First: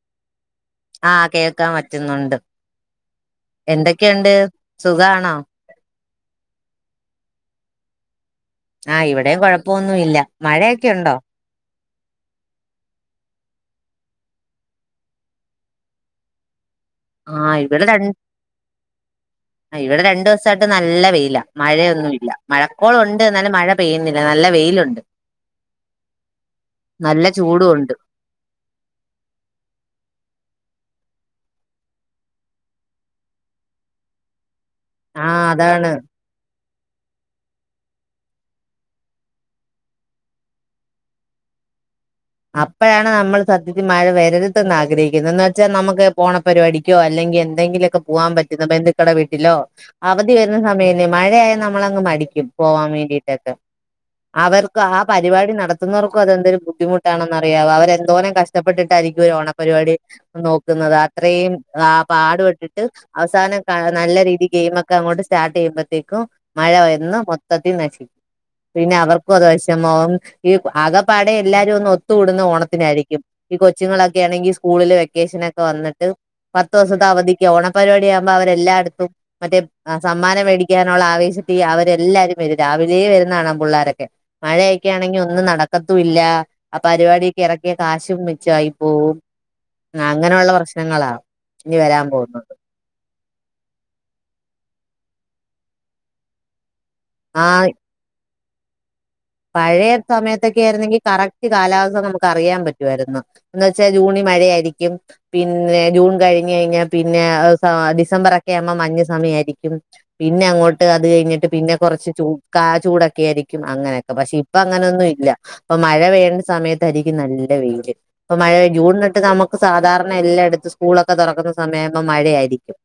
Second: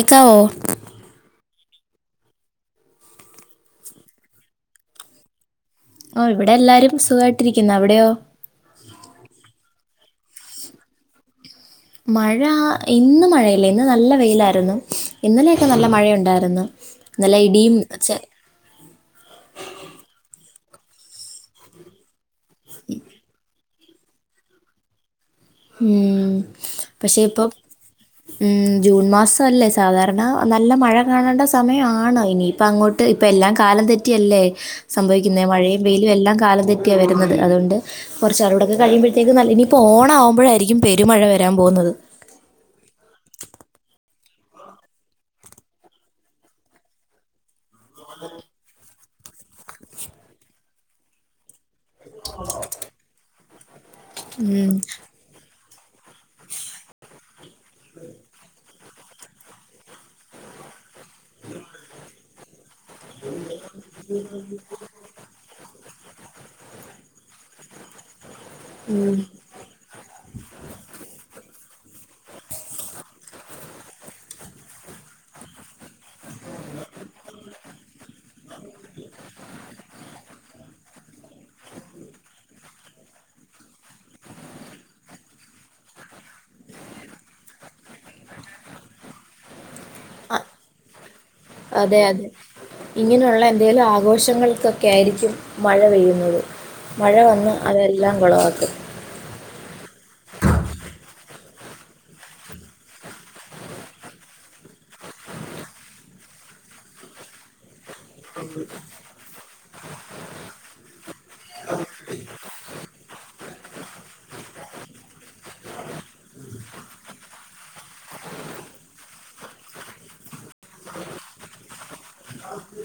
ഇക്കാവോ ആ കേൾക്കാൻ പറ്റുന്നുണ്ട് എന്തൊക്കെണ്ട് സുഖണോ ഓ ഇവിടെ എല്ലാരും സുഖട്ടിരിക്കുന് അവിടെയോ ആഹ് ഇവിടെയും കൊഴപ്പൊന്ന് ന്നല്ല മഴയൊക്കെ ഉണ്ടോ മഴ ഇന്ന് മഴയല്ല ഇന്ന് നല്ല വെയിലായിരുന്നു ഇന്നലെയൊക്കെ നല്ല മഴയുണ്ടായിരുന്നു ആ ഇന്നലെ ഇടിയും ഇവടെ രണ്ട് ചെ- ഇവടെ രണ്ട് വസ് ട്ട് നല്ല വെയില മഴയൊന്നുഇല്ല മഴക്കോളം ഉണ്ട് എന്നാലും മഴം പെയ്യുന്നില്ല നല്ല വെയിലുണ്ട് ഉം പക്ഷെ നല്ല ഇപ്പൊ ചൂടുണ്ട് ഉം ജൂൺ മാസം അല്ലേ സാധാരണ നല്ല മഴ കാണേണ്ട സമയാണ് ഇനിയിപ്പ അങ്ങോട്ട് ഇപ്പ എല്ലാം കാലം തെറ്റിയല്ലേ ആഹ് സംഭവിക്കുന്നത് മഴയും അതാണ് വെയിലും എല്ലാം കാലം തെ ഒക്ക വരുന്നത് അതൊണ്ട് കൊറച്ച ആളോടൊക്കെ കഴിയുമ്പോഴത്തേക്ക് നല്ല ഇനിപ്പോ ഓണാ ആകുമ്പോ അപ്പോഴാരിക്കും പെരുമഴ വരാൻ പോകുന്നത് ആഗ്രഹിക്ക്ന്ന എന്ന് വെച്ചാൽ നമക്ക് ഓണ പരിപടിക്കോ അല്ലെങ്കി എന്തെങ്കില പോവാൻ പറ്റുന്ന [unintelligible] കട വീട്ടിലോ അവധി വരുന്ന സമയേ മഴയ ന നമ്മളങ്ങ് മടിക്കും പോവാൻ വേണ്ടീട്ടൊക്കെ ഉം. അവർക്ക് ആ പരിപാടി നടത ക്കന്നൊറ് ക്കു ബുദ്ധിമു ണെന്നറിയാവ അവരെന്തോരം കഷ്ടപ്പെട്ടിട്ടായിരിക്കും ഒരു ഓണപരിപാടി നോക്കുന്നത് അത്രേം ആ പാടുപെട്ടിട് അവസാനം നല്ല രീതിക്ക് ഗെയിമൊക്കെ അങ്ങോട്ട് സ്റ്റാർട്ട് ചെയ്യുമ്പോഴത്തേക്കും മഴ വന്ന് മൊത്തത്തിൽ നശ പിന്നെ അവർക്കും അത്വശമാ [unintelligible] ഈ ആകെ പാടെ എല്ലാരും ഒ കൂടുന്ന ഓണത്തിനായിരിക്കും ഈ കൊച്ചുങ്ങളൊക്കെ ആണെങ്കിൽ സ്കൂളില് വെക്കേഷന ഒക്കെ വന്നിട്ട് പത്തൂസത്തെ അവധിക്ക് ഓണപരിപാടി ആകുമ്പോ അവരെല്ലായ്ടത്തും മറ്റേ അ സമ്മാനം മേടിക്കാനുള്ള ആവേശത്തി അവരെല്ലാരും വരും രാവിലെയു വരുന്നതാണ പിള്ളോരൊക്കെ മഴയക്കാണെങ്കിൽ ഒന്നും നടക്കത്തുല്ല അപ്പരിപാടിക്ക് ഇറക്കിയ കാശും മിച്ചാ യി പോവും അങ്ങനള്ള പ്രശ്നങ്ങളാ ഇനി അതെ വരാൻ അതെ പോകുന്നത് ഇങ്ങനെയുള്ള എന്തെേലും ആഘോഷങ്ങൾക്കൊക്കെയായിരിക്കും മഴ പെയ്യുന്നത് മഴ വന്ന് അതെല്ലാം കുളവാ [unintelligible] പഴയസമയത്തൊക്കെആയിര്ന്നെങ്കിൽ കറക്റ്റ് കാലാവസ്ഥ നമുക്ക് അറിയാൻ പറ്റുവായിരുന്നു എന്ന് വെച്ചാ ജൂണി മഴയായിരിക്കും പിന്നെ ജൂൺ കഴിഞ്ഞ് കഴിഞ്ഞാ പിന്നെ ആഹ് ഡിസമ്പറക്കെ ആഹുമ്പം മഞ്ഞ് സമയായിരിക്കും പിന്നെ അങ്ങോട്ട് അത് കഴിഞ്ഞിട്ട് പിന്നെ കുറച്ച് ചൂ കാ ചൂടൊക്കെ ആയിരിക്കും അങ്ങനെ പക്ഷെ ഇപ്പ അങ്ങനൊന്നും ഇല്ല ഇപ്പൊ മഴ പെയ്യണ്ട സമയത്തായിയിരിക്കും നല്ല വെയില് ഇപ്പൊ മഴ ജൂൺ തൊട്ട് നമുക്ക് സാധാരണ എല്ലായിടത്തും സ്കൂളൊക്കെ തുറക്കുന്ന സമയത്ത് മഴയായിരിക്കും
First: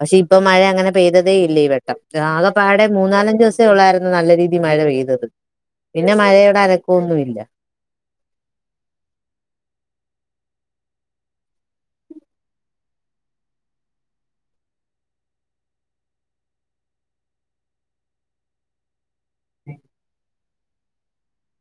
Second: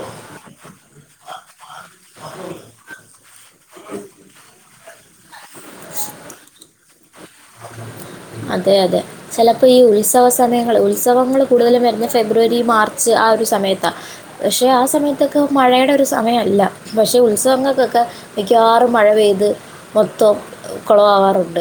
പക്ഷെ ഇപ്പൊ മഴ അങ്ങനെ പെയ്തതേ ഇല്ല ഈ വട്ടം ആകെപ്പാടെ മൂന്നാലഞ്ച് ദിവസേ ഉള്ളായിരുന്നു നല്ല രീതിയിൽ മഴ പെയ്തത് പിന്നെ മഴയുടെ അനക്കൊന്നുല്ല അതെ അതെ ചെലപ്പം ഈ ഉത്സവ സമയങ്ങൾ ഉത്സവങ്ങൾ കൂടുതലും വരുന്നത് ഫെബ്രുവരി മാർച്ച് ആ ഒരു സമയത്താ പക്ഷേ ആ സമയത്തൊക്കെ മഴയുടെ ഒരു സമയല്ല പക്ഷെ ഉത്സവങ്ങൾക്കൊക്കെ മിക്കവാറും മഴ പെയ്യും ത് മൊത്തം കുളവാവാറുണ്ട്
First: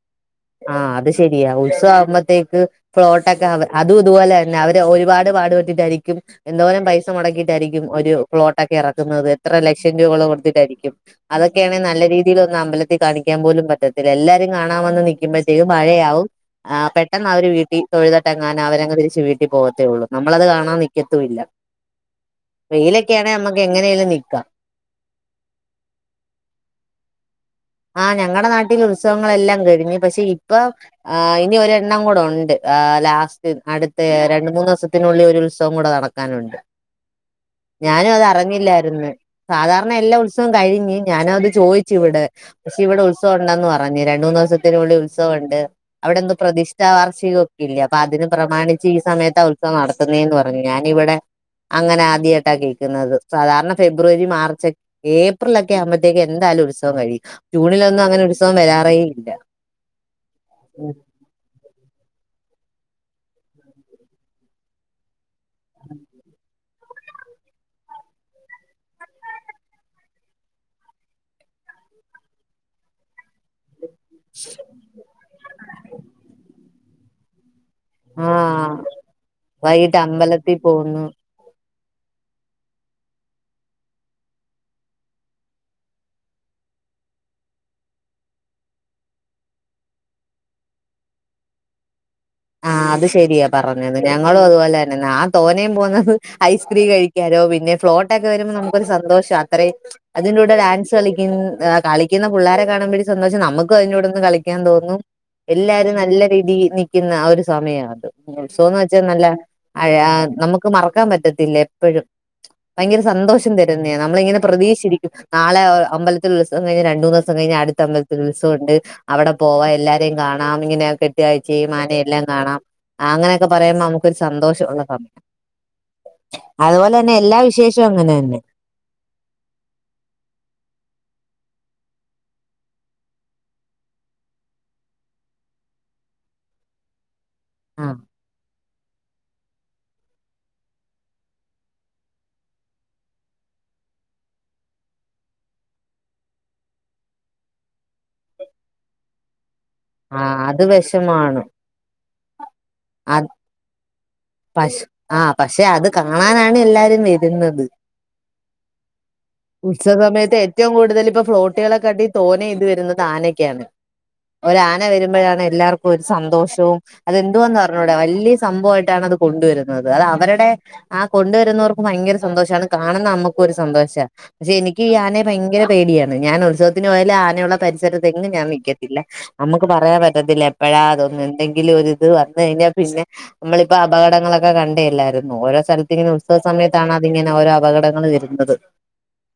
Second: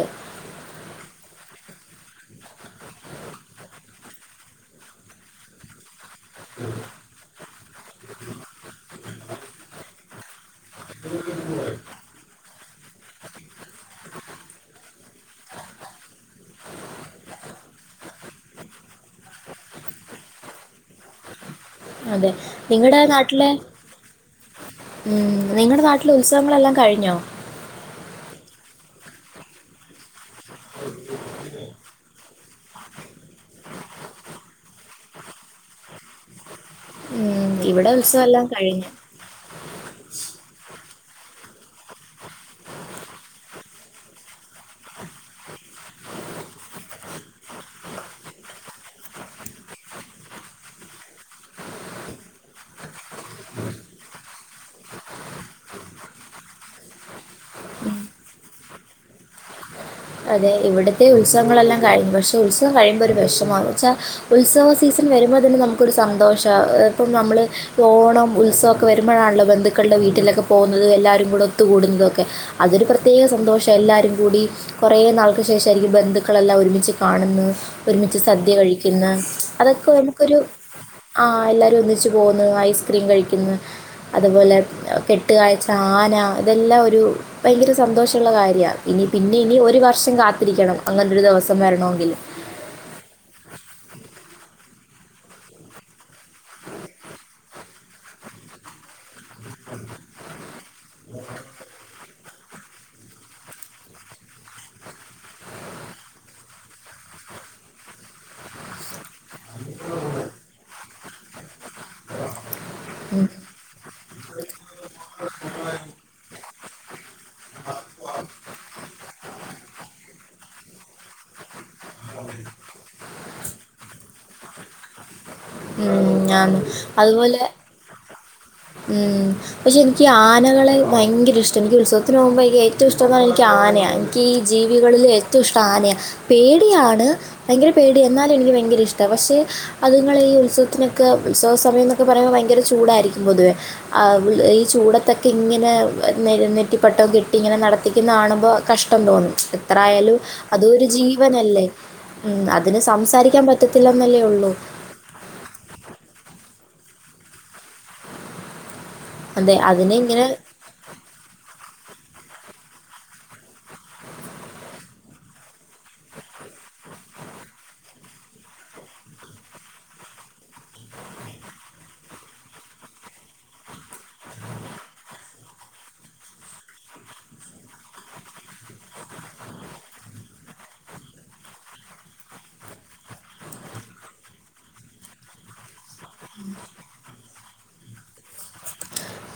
ആഹ് അത് ശരിയാ ഉത്സവാകുമ്പോത്തേക്ക് ഫ്ലോട്ടൊക്കെ അതും ഇതുപോലെ തന്നെ അവര് ഒരുപാട് പാട്പെട്ടിട്ടായിരിക്കും എന്തോരം പൈസ മുടക്കിയിട്ടായിരിക്കും ഒരു ഫ്ലോട്ടൊക്കെ എറക്കുന്നത് എത്ര ലക്ഷം രൂപകൾ കൊടുത്തിട്ടായിരിക്കും അതൊക്കെയാണ് നല്ല രീതിയിലൊന്നും അമ്പലത്തിൽ കാണിക്കാൻ പോലും പറ്റത്തില്ല എല്ലാരെ കാണാൻ വന്ന് നി ക്കിമ്പോഴത്തേക്കും മഴയാഉം ആഹ് പെട്ടൊന്നവര് വീട്ടി തൊഴുതട്ടെങ്ങാന അവരങ്ങ് തിരിച്ച് വീട്ടിൽ പോകത്തേ ഉള്ളൂ നമ്മളത് കാണാൻ നിൽക്കത്തു ല്ല അതെ നിങ്ങളുടെ നാട്ടിലെ എങ്ങനെലും നിക്കാം ഉം നിങ്ങള്ടെ നാട്ടിലെ ഉത്സവങ്ങളെല്ലാം കഴിഞ്ഞോ ആ ഞങ്ങളുടെ നാട്ടിൽ ഉത്സവങ്ങളെല്ലാം കഴിഞ്ഞ് പക്ഷെ ഇപ്പൊ ആ ഇനി ഒരെണ്ണം കൂടെ ഉണ്ട് ആ ലാസ്റ്റ് അടുത്ത രണ്ട് മൂന്ന് വസത്തിനുള്ളിൽ ഒരു ഉത്സവം കൂടെ നടക്കാനുണ്ട് ഉം, ഇവിടെ ഞാനത് ഉത്സവമെല്ലാം കഴിഞ്ഞു അറിഞ്ഞില്ലായിരുന്നു സാധാരണ എല്ലാ ഉത്സവം കഴിഞ്ഞ് ഞാനും അത് ചോയ്ച്ച് ഇവിടെ ക്ഷെ ഇവിടെ ഉത്സവം ഉണ്ടന്ന് പറഞ്ഞു രണ്ട് മൂന്നോസത്തിനുള്ളി ഉത്സവണ്ട് അവിടെ ഇന്ന് പ്രതിഷ്ഠാ വാർഷികം ഒക്കെ ല്ല്യെ അപ്പൊ അതിന് പ്രമാണിച്ച് ഈ സമയത്താ ഉത്സവം നടത്തുന്നേന്ന് പറഞ്ഞു ഞാനിവിടെ അങ്ങനെ ആദ്യയിട്ടാ കേൾക്കുന്നത് സാധാരണ ഫെബ്രുവരി മാർച്ച് ഏപ്രിൽ ക്കെ ആകുമ്പോഴത്തേക്കും എന്തായാലും ഉത്സവം കഴിയും ജൂണിലൊന്നും അങ്ങനെ ഉത്സവം വരാറേ ഇല്ല അതെ ഇവിടത്തെ ഉത്സവങ്ങളെല്ലാം കഴിമ്പ് പക്ഷെ ഉത്സവം കഴിയുമ്പോ ഒരു വെഷമാണ് വെച്ചാ ഉത്സവ സീസൺ വരും മ്പോൾ തന്നെ നമുക്കൊരു സന്തോഷാ ഇപ്പം നമ്മൾ ഓണം ഉത്സവൊക്കെവരുമ്പഴാണല്ലോ ബന്ധുക്കളുടെ വീട്ടിലൊക്കെ പോകുന്നത് എല്ലാരും കൂടെ ഒത്തുകൂടുന്നതൊക്കെ അതൊരുപ്രത്യേക സന്തോഷം എല്ലാരും കൂടി കൊറേനാൾക്ക് ശേഷായിരിക്കും ബന്ധുക്കളെല്ലാം ഒരുമിച്ച് കാണുന്ന് ആഹ് ഒരുമിച്ച്സദ്യകഴിക്കുന്ന അതൊക്കെ വൈകിട്ട് നമുക്കൊരു അമ്പലത്തിൽ പോകുന്നു ആ എല്ലാരും ഒന്നി ച്ചുപോന്നു ഐസ് ക്രീം കഴിക്ക്ന്ന്അതുപോലെ കെട്ട്കാഴ്ച്ച ആന ഇതെല്ലാം ഒരു ഭയ്ങ്കര് സന്തോഷള്ളകര്യാ ഇനി പ്പിനെ ഇനി ഒരുവർഷം കാത്തിരിക്കണം അങ്ങനൊരു ദെവസം വരണോങ്കിൽ ആഹ് അത് ശെരിയാ പറഞ്ഞത് ഞങ്ങളുംഅതുപോലെന്നെ ഞാ തോനേം പോന്നത് ഐസ്ക്രീം കഴിക്കാനോ പിന്നെ ഫ്ലോട്ടക്കെ വരുമ്പോൾ നമുക്കൊരു സന്തോഷം രത്രി അതിന്റൂടെ ഡാൻസ് കളിക്കുൻ [unintelligible] അ കളി ഇന്ന് പുള്ളാരെകാണുമ്പയ് സന്തോഷം നമ്മക്കും അയിൻ്റൂടെന്ന്കളിക്കാൻ തോന്നും എല്ലാരും നല്ല രീതിയിൽ നി ക്ക്‌ന്ന് ആ ഒരുസമയാത് ഉത്സവാന്ന് വെച്ചാൽ നല്ല ആ നമ്മക്ക് മറക്കാൻ പറ്റത്തില്ല എപ്പോഴും ഉം. ഭയങ്കരസന്തോഷം തരും ന്നെ നമ്മളിങ്ങനെ പ്രതീക്ഷിച്ചിരിക്കും നാളെ ഹ് അമ്പലത്തിൽ [unintelligible] രണ്ടു മൂന്നോസം കഴിഞ്ഞ് അടുത്തമ്പലത്തിൽ ഉത്സവണ്ട് അവടെപോവാ എല്ലാരെയ് കാണാം എന്നിങ്ങനെ [unintelligible] [unintelligible] ഏയ്മാനിം എല്ലാം കാണാം ആങ്ങനെയൊക്കെ പറയുമ്പോ നമുക്കൊരു സന്തോഷം [unintelligible] അതുപോലെ അങ്ങനെ തന്നെ ഉം പക്ഷെ ഇനിക്ക് ആനകളെ ഭയങ്കര ഇഷ്ടം ഇനിക്ക് ഉത്സവത്തിന് പോകുമ്പോ അയ്ലേറ്റെം ഇഷ്ടം പറഞ്ഞ ഇൻക്ക് ആ നെ ഇൻക്കീ ജീവികളിൽ ഏറ്റെം ഇഷ്ടം ആനയാ പേടിയാണ് ഭയങ്കര ആഹ് പേടിയാ എന്നാലും എനിക്ക് ഭയങ്കര ഇഷ്ടാ പക്ഷേ അതുങ്ങള് ഈ ഉത്സവത്തിന് ക്കെ ഉത്സവ സമയം എന്നൊക്കെ പറയുമ്പം ഭയങ്കര ചൂടായിരിക്കും പൊതുവേ ആ ഈ ചൂടത്തെക്കെ ഇങ്ങനെ നെ നെറ്റിപ്പട്ടം കെട്ടിങ്ങനെ നടത്തിക്കുന്ന ആണുമ്പോ കഷ്ടം തോന്നും എത്രായാലും ആഹ് അത് അതൊരു വിഷമാണ് ജീവനല്ലേ ഉം അതിന് അത് സംസാരിക്കാൻ പറ്റത്തില്ല പശ് ആഹ് പക്ഷെ അത് കാണാനാണ് എല്ലാരും വരുന്നത് അതെ അതിനെ ഉത്സവ ഇങ്ങനെ സമയത്ത് ഏറ്റവും കൂടുതൽ ഇപ്പം ഫ്ലോട്ട് കുട്ട്യേളക്കടി തോനെ ഇത് വരുന്നത് ആനക്കാണ് ഒര് ആന വരുമ്പഴാണ് എല്ലാർക്കും ഒരു സന്തോഷവും അതെന്തുവാന്ന് അറിഞ്ഞൂട വല്ല്യസംഭവായിട്ടാണ് അത് കൊണ്ടുവരുന്നത് അത് അവരുടെ ആ കൊണ്ടുവരുന്നോർക്കും ഭയങ്കര സന്തോഷാണ് കാണുന്ന അമ്മക്കും ഒരു സന്തോഷാ പക്ഷെ എനിക്ക് ഈ ആനയെ ഭയങ്കര പേടിയാണ് ഞാൻ ഉത്സവത്തിന് പോയാലും ആനയുള്ള പരിസരത്ത് എങ്ങും ഞാൻ നിക്കത്തില്ല അമ്മക്ക് പറയാൻ പറ്റത്തില്ല എപ്പഴാ അതൊന്ന് എന്തെങ്കിലും ഒരിത് വന്ന് കഴിഞ്ഞാ പിന്നെ നമ്മളിപ്പ അപകടങ്ങളൊക്കെ കണ്ടയെല്ലായിരുന്നോ ഓരോ സ്ഥലത്തിങ്ങനെ ഉത്സവ സമയത്താണ് അത് ഇങ്ങനെ ഓരോ അപകടങ്ങള് വരുന്നത്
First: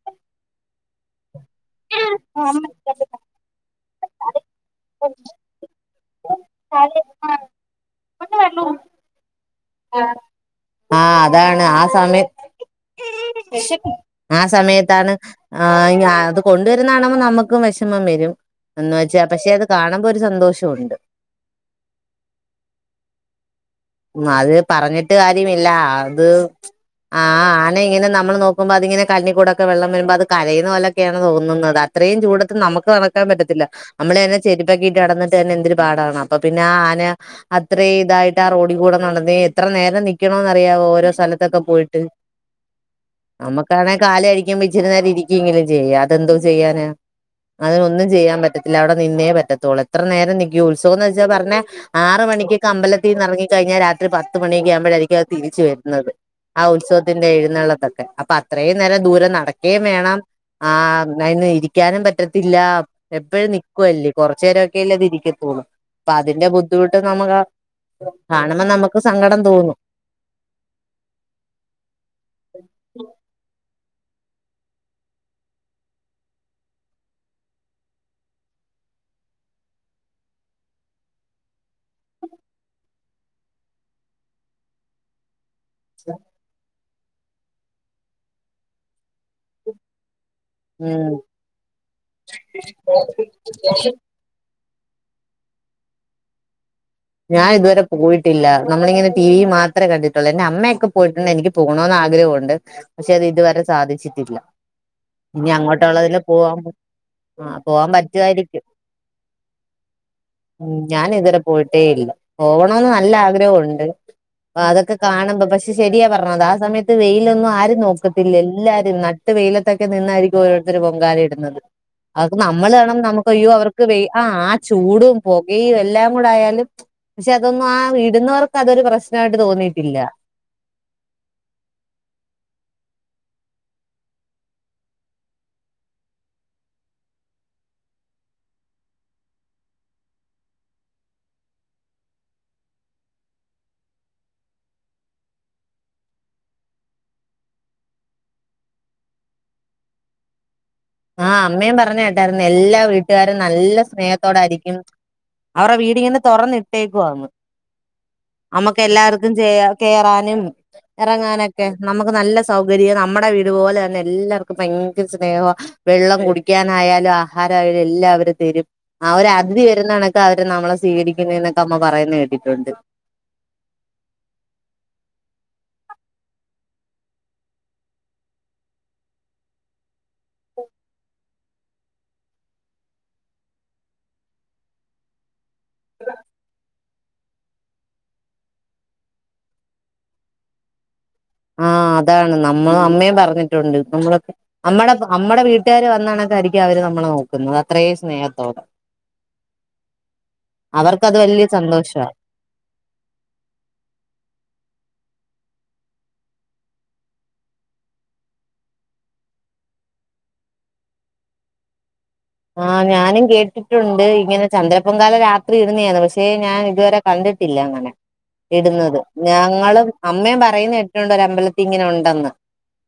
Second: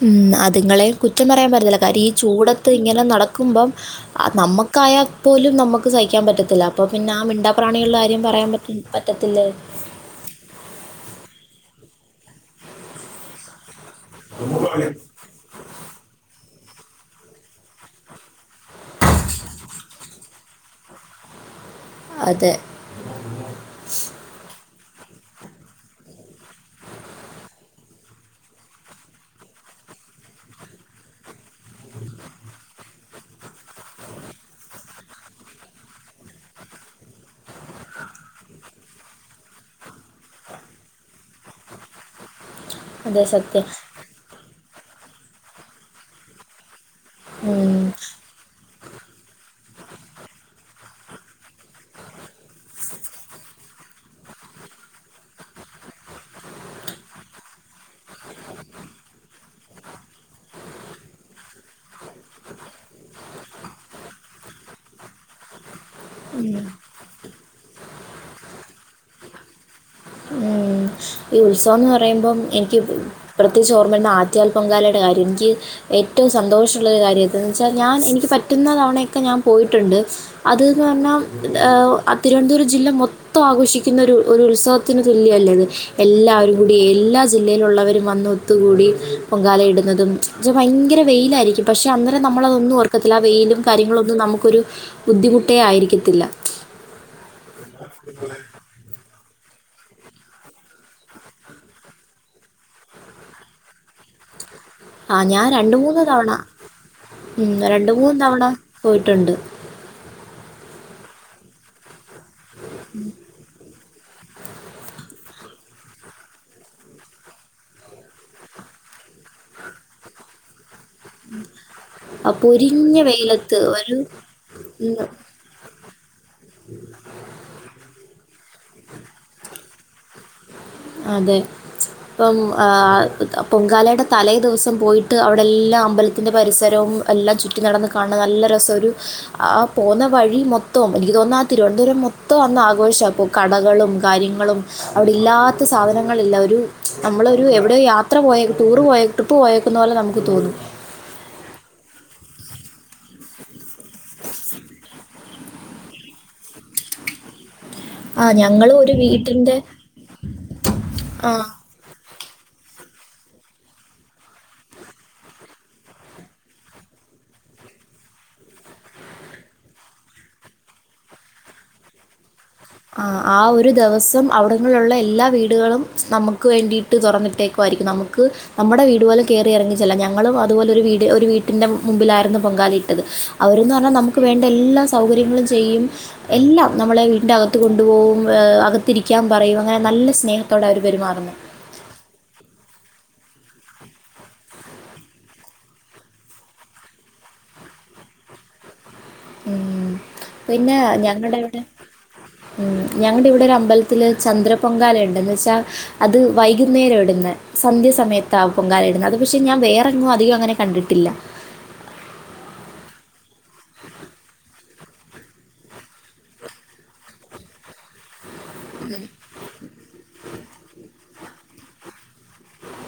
ഉം അതുങ്ങളെയും കുറ്റം പറയാൻ പറ്റത്തില്ല കാര്യം ഈ ചൂടത്ത് ഇങ്ങനെ നടക്കുമ്പം നമ്മക്കായാൽ പോലും നമ്മക്ക് സഹിക്കാൻ പറ്റത്തില്ല അപ്പം പിന്നെ ആ മിണ്ടാ പ്രാണികൾടെ കാര്യം പറയാൻ പറ്റ് പറ്റത്തില്ലേ ആഹ് അതാണ് ആ സമയത്ത് ആ സമയത്താണ് ആയിന് അതും കൊണ്ടുവരുന്നാണുമ്പം നമുക്കും വെഷമം വെരും എന്ന് വെച്ചാ പക്ഷെ അത് കാണുമ്പോ ഒരു സന്തോഷവുണ്ട് അതെ ഉം അത് പറഞ്ഞിട്ട് കാര്യമില്ല അത് ആ ആന ഇങ്ങനെ നമ്മള് നോക്കുമ്പം അതിങ്ങനെ കണ്ണി കൂടൊക്കെ വെള്ളം വരുമ്പം അത് കരയുന്ന പോലൊക്കെയാണ് തോ ന്നുന്നത് അത്രയും ചൂടത്ത് നമുക്ക് നട [unintelligible] പറ്റത്തില്ല നമ്മള് തന്നെ ചെരുപ്പക്കിട്ട് നടന്നിട്ട് തന്നെ എന്തൊരു പാടാണ് അപ്പം പിന്നെ ആ ആന അത്രം ഇതായിട്ട് ആ റോഡ് കൂടെ നടന്നേ എത്ര നേരം നിക്കണോന്ന് അറിയാവോ ഓരോ സ്ഥലത്തൊക്കെ പോയിട്ട് അതെ സത്യം നമ്മുക്കാണെ കാല് കഴക്കുമ്പം ഇ ഇച്ചിരി നേരം ഇരിക്കേങ്കിലും ചെയ്യ അതെന്തോ ചെയ്യാന ഉം. അതിനൊന്നും ചെയ്യാൻ പറ്റത്തില്ല അവിടെ നിന്നേ പറ്റ ത്തോള് എത്ര നേരം നിക്കും ഉത്സവോന്ന് വെച്ചാ പറഞ്ഞെ ആറ് മണിക്കൊക്കെ അമ്പലത്തിന്നെറങ്ങി കഴിഞ്ഞാ രാത്രി പത്തുമണിയെക്കെ ആവുമ്പഴായിരിക്കും അത് തിരിച്ചു വരുന്നത്. ആ ഉത്സവത്തിന്റെ എഴുന്നള്ളത്തൊക്കെ അപ്പം അത്രേം നേരം ദൂരെ നടക്കേം വേണം ആം അയിന് ഇരിക്കാനും പറ്റത്തില്ല എപ്പഴും നിക്കുവല്ലേ കൊറച്ചു നേരൊക്കെ അല്ലേ അത് ഇരിക്കത്തോള് അപ്പം അതിന്റെ ബുദ്ധിമുട്ട് നമുകാ കാണുമ്പം നമുക്ക് സങ്കടം തോന്നും ഉം ഈ ഉത്സവംന്ന് പറയുമ്പം എനിക്ക് പ്രത്യേകിച്ച് ഓർ മ വരുന്ന ആറ്റ്കാൽ പൊങ്കാലയുടെ കാര്യം എനിക്ക് ഏറ്റവും സന്തോഷമുള്ളൊരു കാര്യം എന്തെന്ന് വെച്ചാൽ ഞാൻ എനിക്ക് പറ്റുന്ന തവണയൊക്കെ ഞാൻ പോയിട്ടുണ്ട് അത് ന് പറഞ്ഞാ ആ തിരുവനന്തപുരം ജില്ല മൊത്ത് ത്തോം ആഘോഷിക്കുന്ന ഒരു ഒരു ഉത്സാവ ത്തിന് തുല്യം അല്ലേ അത് എല്ലാവരും എല്ലാ ജില്ലയിലുള്ളവരും വന്ന് ഒത്തുകൂടി പൊങ്കാല ഇടുന്നതും എന്നുവെച്ച ഭയങ്കര വെയിലായിരിക്കും. പക്ഷേ അന്നരം നമ്മളതൊന്നും ഓർക്കത്തില്ല ആ വെയിലും ഉം കാര്യങ്ങളൊന്നും നമുക്കൊരു ബുദ്ധിമുട്ടേ ആയിരിക്കത്തില്ല ഞാ ഇതുവരെ പോയിട്ടില്ല നമ്മളിങ്ങനെ ടി വി മാത്രേ കണ്ടിട്ടുള്ളൂ എന്റെ അമ്മയൊക്കെ പോയിട്ടുണ്ട് എനിക്ക് പോണോന്ന് ആഗ്രഹൊണ്ട്. പക്ഷെ അത് ഇതുവരെ സാധിച്ചിട്ടില്ല. ആ ഞാൻ ഇനി രണ്ട് മൂന്ന് അങ്ങോട്ടുള്ളതില് തവണ പോവാൻ ആ ഉം പോവാൻ രണ്ട് മൂന്ന് തവണ പറ്റുവായിരിക്കും പോയിട്ടുണ്ട്. ഞാന് ഇതരെ പോയി ട്ടേ ഇല്ല. പോണോന്ന് നല്ല ആഗ്രഹോണ്ട്. അതൊക്കെ കാണുമ്പ പക്ഷെ ശരിയാ പറഞ്ഞത് ആ സമയത്ത് വെയിലൊന്നും ആരും നോ പൊങ്കാല ഇടുന്നത്. ആ അതൊക്കെ നമ്മള് [inaudible] പൊരിഞ്ഞ വെയിലത്ത് ഒരു പക്ഷെ അതൊന്നും ആ വിടുന്നവർക്ക് അതൊരു പ്രശ്ന അതെ ഇപ്പം ആ പൊങ്കാലെടെ തലേ ദിവസം പോയിട്ട് അവിടെ എല്ലാം അമ്പലത്തിന്റെ പരിസരവും എല്ലാം ചുറ്റി നടന്ന് കാണണ നല്ല രസം ഒരു ആ പോന്ന വഴി മൊത്തോം എനിക്ക് തോന്നുന്നു ആ തിരുവനന്തപുരം മൊത്തം അന്ന് ആഘോഷാ ഇപ്പ കടകളും കാര്യങ്ങളും അവിടില്ലാത്ത സാധനങ്ങളില്ല ഒരു നമ്മളൊരു എവിടെയോ യാത്ര പോയ ടൂറ് പോയ ട്രിപ്പ് പോയേക്കുന്ന പോലെ നമുക്ക് തോന്നും. ആഹ് അമ്മയും പറഞ്ഞ കേട്ടായിരുന്നു എല്ലാ വീട്ടുകാരും നല്ല സ്നേഹത്തോടാരിക്കും അവർ വീടിങ്ങനെ തുറന്നിട്ടേക്കുവാന്ന്. ആ ഞങ്ങൾ നമുക്ക് ഒരു എല്ലാർക്കും ചെയ വീട്ടിൻ്റെ കേറാനും ആ എറങ്ങാനൊക്കെ നമു നല്ല സൗകര്യം നമ്മടെ വീട് പോലെ തന്നെ എല്ലാർക്കും ഭയങ്കര സ്നേഹവാ വെള്ളം കുടിക്കാനായാലും ആഹാരായാലും എല്ല അവര് തരും. അവര് അതിഥി വരുന്നണക്ക അവര് നമ്മളെ സ്വീകരിക്കുന്നെന്നക്ക അമ്മ പറയുന്ന കേട്ടി ആഹ് ആ ഒരു ദെവസം അവിടങ്ങളുള്ള എല്ലാ വീടുകളും നമുക്ക് വേണ്ടിയിട്ട് തുറന്നിട്ടേക്കു ആയിരിക്കും. നമുക്ക് നമ്മുടെ വീട് പോലെ കയറി ഇറങ്ങിച്ചെല്ല ഞങ്ങളും അതുപോലെ ഒരു വീട് ഒരു വീട്ടിന്റെ മുമ്പിലായിരുന്നു പൊങ്കാല ഇട്ടത്. അവരന്ന് പറഞ്ഞാ നമുക്ക് വേണ്ട എല്ലാ സൗകര്യങ്ങളും ചെയ്യും. എല്ലാം നമ്മളെ വീട്ടിന്റെ അക ത്ത് കൊണ്ടുപോവും അകത്തിരിക്കാൻ പറയും അങ്ങനെ നല്ല സ്നേഹത്തോടെ അവര് പെരുമാറുന്നെ. ആഹ് അതാണ് നമ്മള അമ്മയും പറഞ്ഞിട്ടുണ്ട് നമ്മള നമ്മടെ നമ്മടെ വീട്ടുകാര് വന്നണക്കായിരിക്കും അവര് നമ്മള നോക്കുന്നത് അത്രയും സ്നേഹത്തോടെ. ഉം പിന്നെ അവർക്കത് ഞങ്ങടെ വലിയ ഇവിടെ സന്തോഷാ ഉം ഞങ്ങടെ ഇവിടെ ഒരു അമ്പലത്തില് ചന്ദ്ര പൊങ്കാല ഉണ്ട് എന്ന് വെച്ചാ അത് വൈകുന്നേരം ഇടുന്ന സന്ധ്യ സമയത്ത ആ പൊങ്കാല ഇടുന്ന അത് പക്ഷെ ഞാൻ വേറെങ്ങും അധികം അങ്ങനെ കണ്ടിട്ടില്ല. ആഹ് ഞാനും കേ ട്ടുണ്ട് ഇങ്ങനെ ചന്ദ്ര പൊങ്കാല രാത്രി ഇടുന്നെആന്ന് പക്ഷെ ഞാൻ ഇതുവരെ കണ്ടിട്ടില്ല അങ്ങനെ ഇടുന്നത് ഞങ്ങളും അമ്മയും പറ പറെന്നട്ടിട്ടൊണ്ട് ഒരമ്പലത്തി ഇങ്ങന ഒണ്ടന്ന്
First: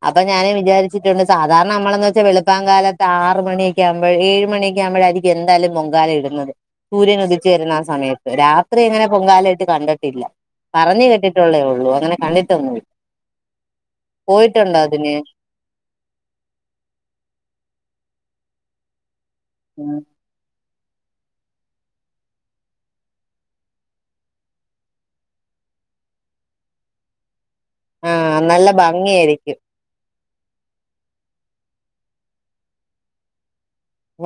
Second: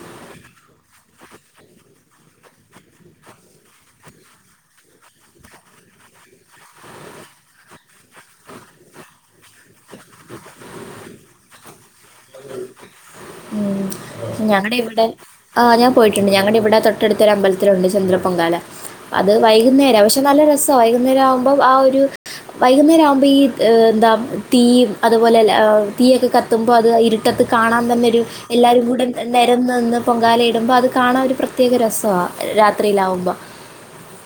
അപ്പോ ഞാന് വിചാരിച്ചിട്ടൊണ്ട് സാധാരണ നമ്മളന്ന് വെച്ചാ വെളുപ്പാകാലത്ത് ആറ് മണിയക്കെ ആ ഏഴ് മണിക്കെ ആകുമ്പോഴാരിക്കും എന്തായാലും പൊങ്കാല ഇടുന്നത് സൂര്യൻ ഉദിച്ചു വരുന്ന ആ സമയത്ത് രാത്രി അങ്ങനെ പൊങ്കാല ഇട്ട് കണ്ടിട്ടില്ല. പറഞ്ഞ് കേട്ടിട്ടുള്ളേഒള്ളൂ അങ്ങനെ കണ്ടിട്ടൊന്നുമി ഉം ഞങ്ങടെ ഇവിടെ ആ ഞാ പോയിട്ടുണ്ട് ഞങ്ങടെ ഇവിടെ തൊട്ടടുത്തൊരു അമ്പലത്തിലുണ്ട് ചന്ദ്ര പൊങ്കാല. അത് വൈകുന്നേരം പഷെ നല്ല രസ വൈകുന്നേരം ആവുമ്പോ ആ ഒരു വൈകുന്നേരം ആവുമ്പ ഈ എന്താ തീയും അതുപോലല്ലേ തീയൊക്കെ കത്തുമ്പോ അത് ഇരുട്ടത്ത് കാണാൻ തന്നൊരു ആഹ് നല്ല എല്ലാരും കൂടെ ഭംഗിയായിരിക്കും നേരന്ന് നിന്ന് പൊങ്കാല ഇടുമ്പോ അത് കാണാ ഒരു പ്രത്യേക രസവാ രാത്രിയിലാവുമ്പം.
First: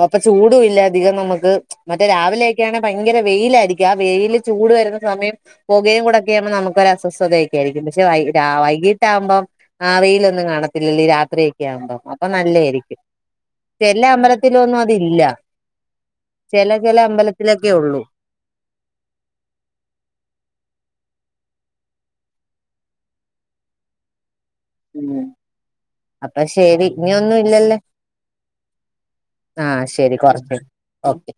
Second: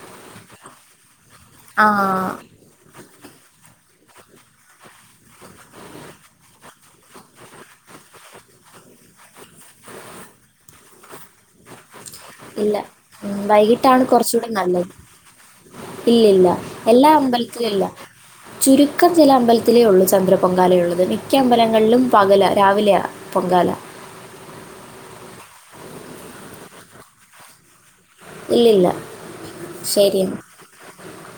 അപ്പൊ ചൂടും ഇല്ല അധികം നമു ആ മറ്റേ രാവിലെയൊക്കെ ആണെ ഭയങ്കര വെയിലാരി ആ വെയില് ചൂട് വരുന്ന സമയം പൊകയുംകുടക്കെ ആകുമ്പോ നമുക്ക് ഒരസ്വസ്ഥതയൊക്കെയിരിക്കും പക്ഷെ വൈ രാ വൈകീട്ടാവുമ്പം ആ വെയില് ഒന്നും കാണത്തില്ലല്ലേ രാത്രി ക്കാമ്പ അപ്പ ഇല്ല നല്ലേരിക്കും. ഉം, ചെല വൈകിട്ടാണ് അമ്പല കുറച്ചുകൂടെ ഇല്ലില്ല ചില ചില എല്ലാ അമ്പലത്തിലും അമ്പലത്തിലൊക്കെ ഇല്ല ഉള്ളൂ ചുരുക്കം ചില അമ്പലത്തിലേ ഉള്ളു ചന്ദ്ര പൊങ്കാല ഉള്ളത്. മിക്ക അമ്പലങ്ങളിലും പകല രാവിലെയ പൊങ്കാല ഉം, അപ്പൊ ശരി ഇനി ഒന്നും ഇല്ലല്ലോ ഇല്ലില്ല. ആ, ശരി ശരിയെന്നാ. കുറഞ്ഞ് ഓ കെ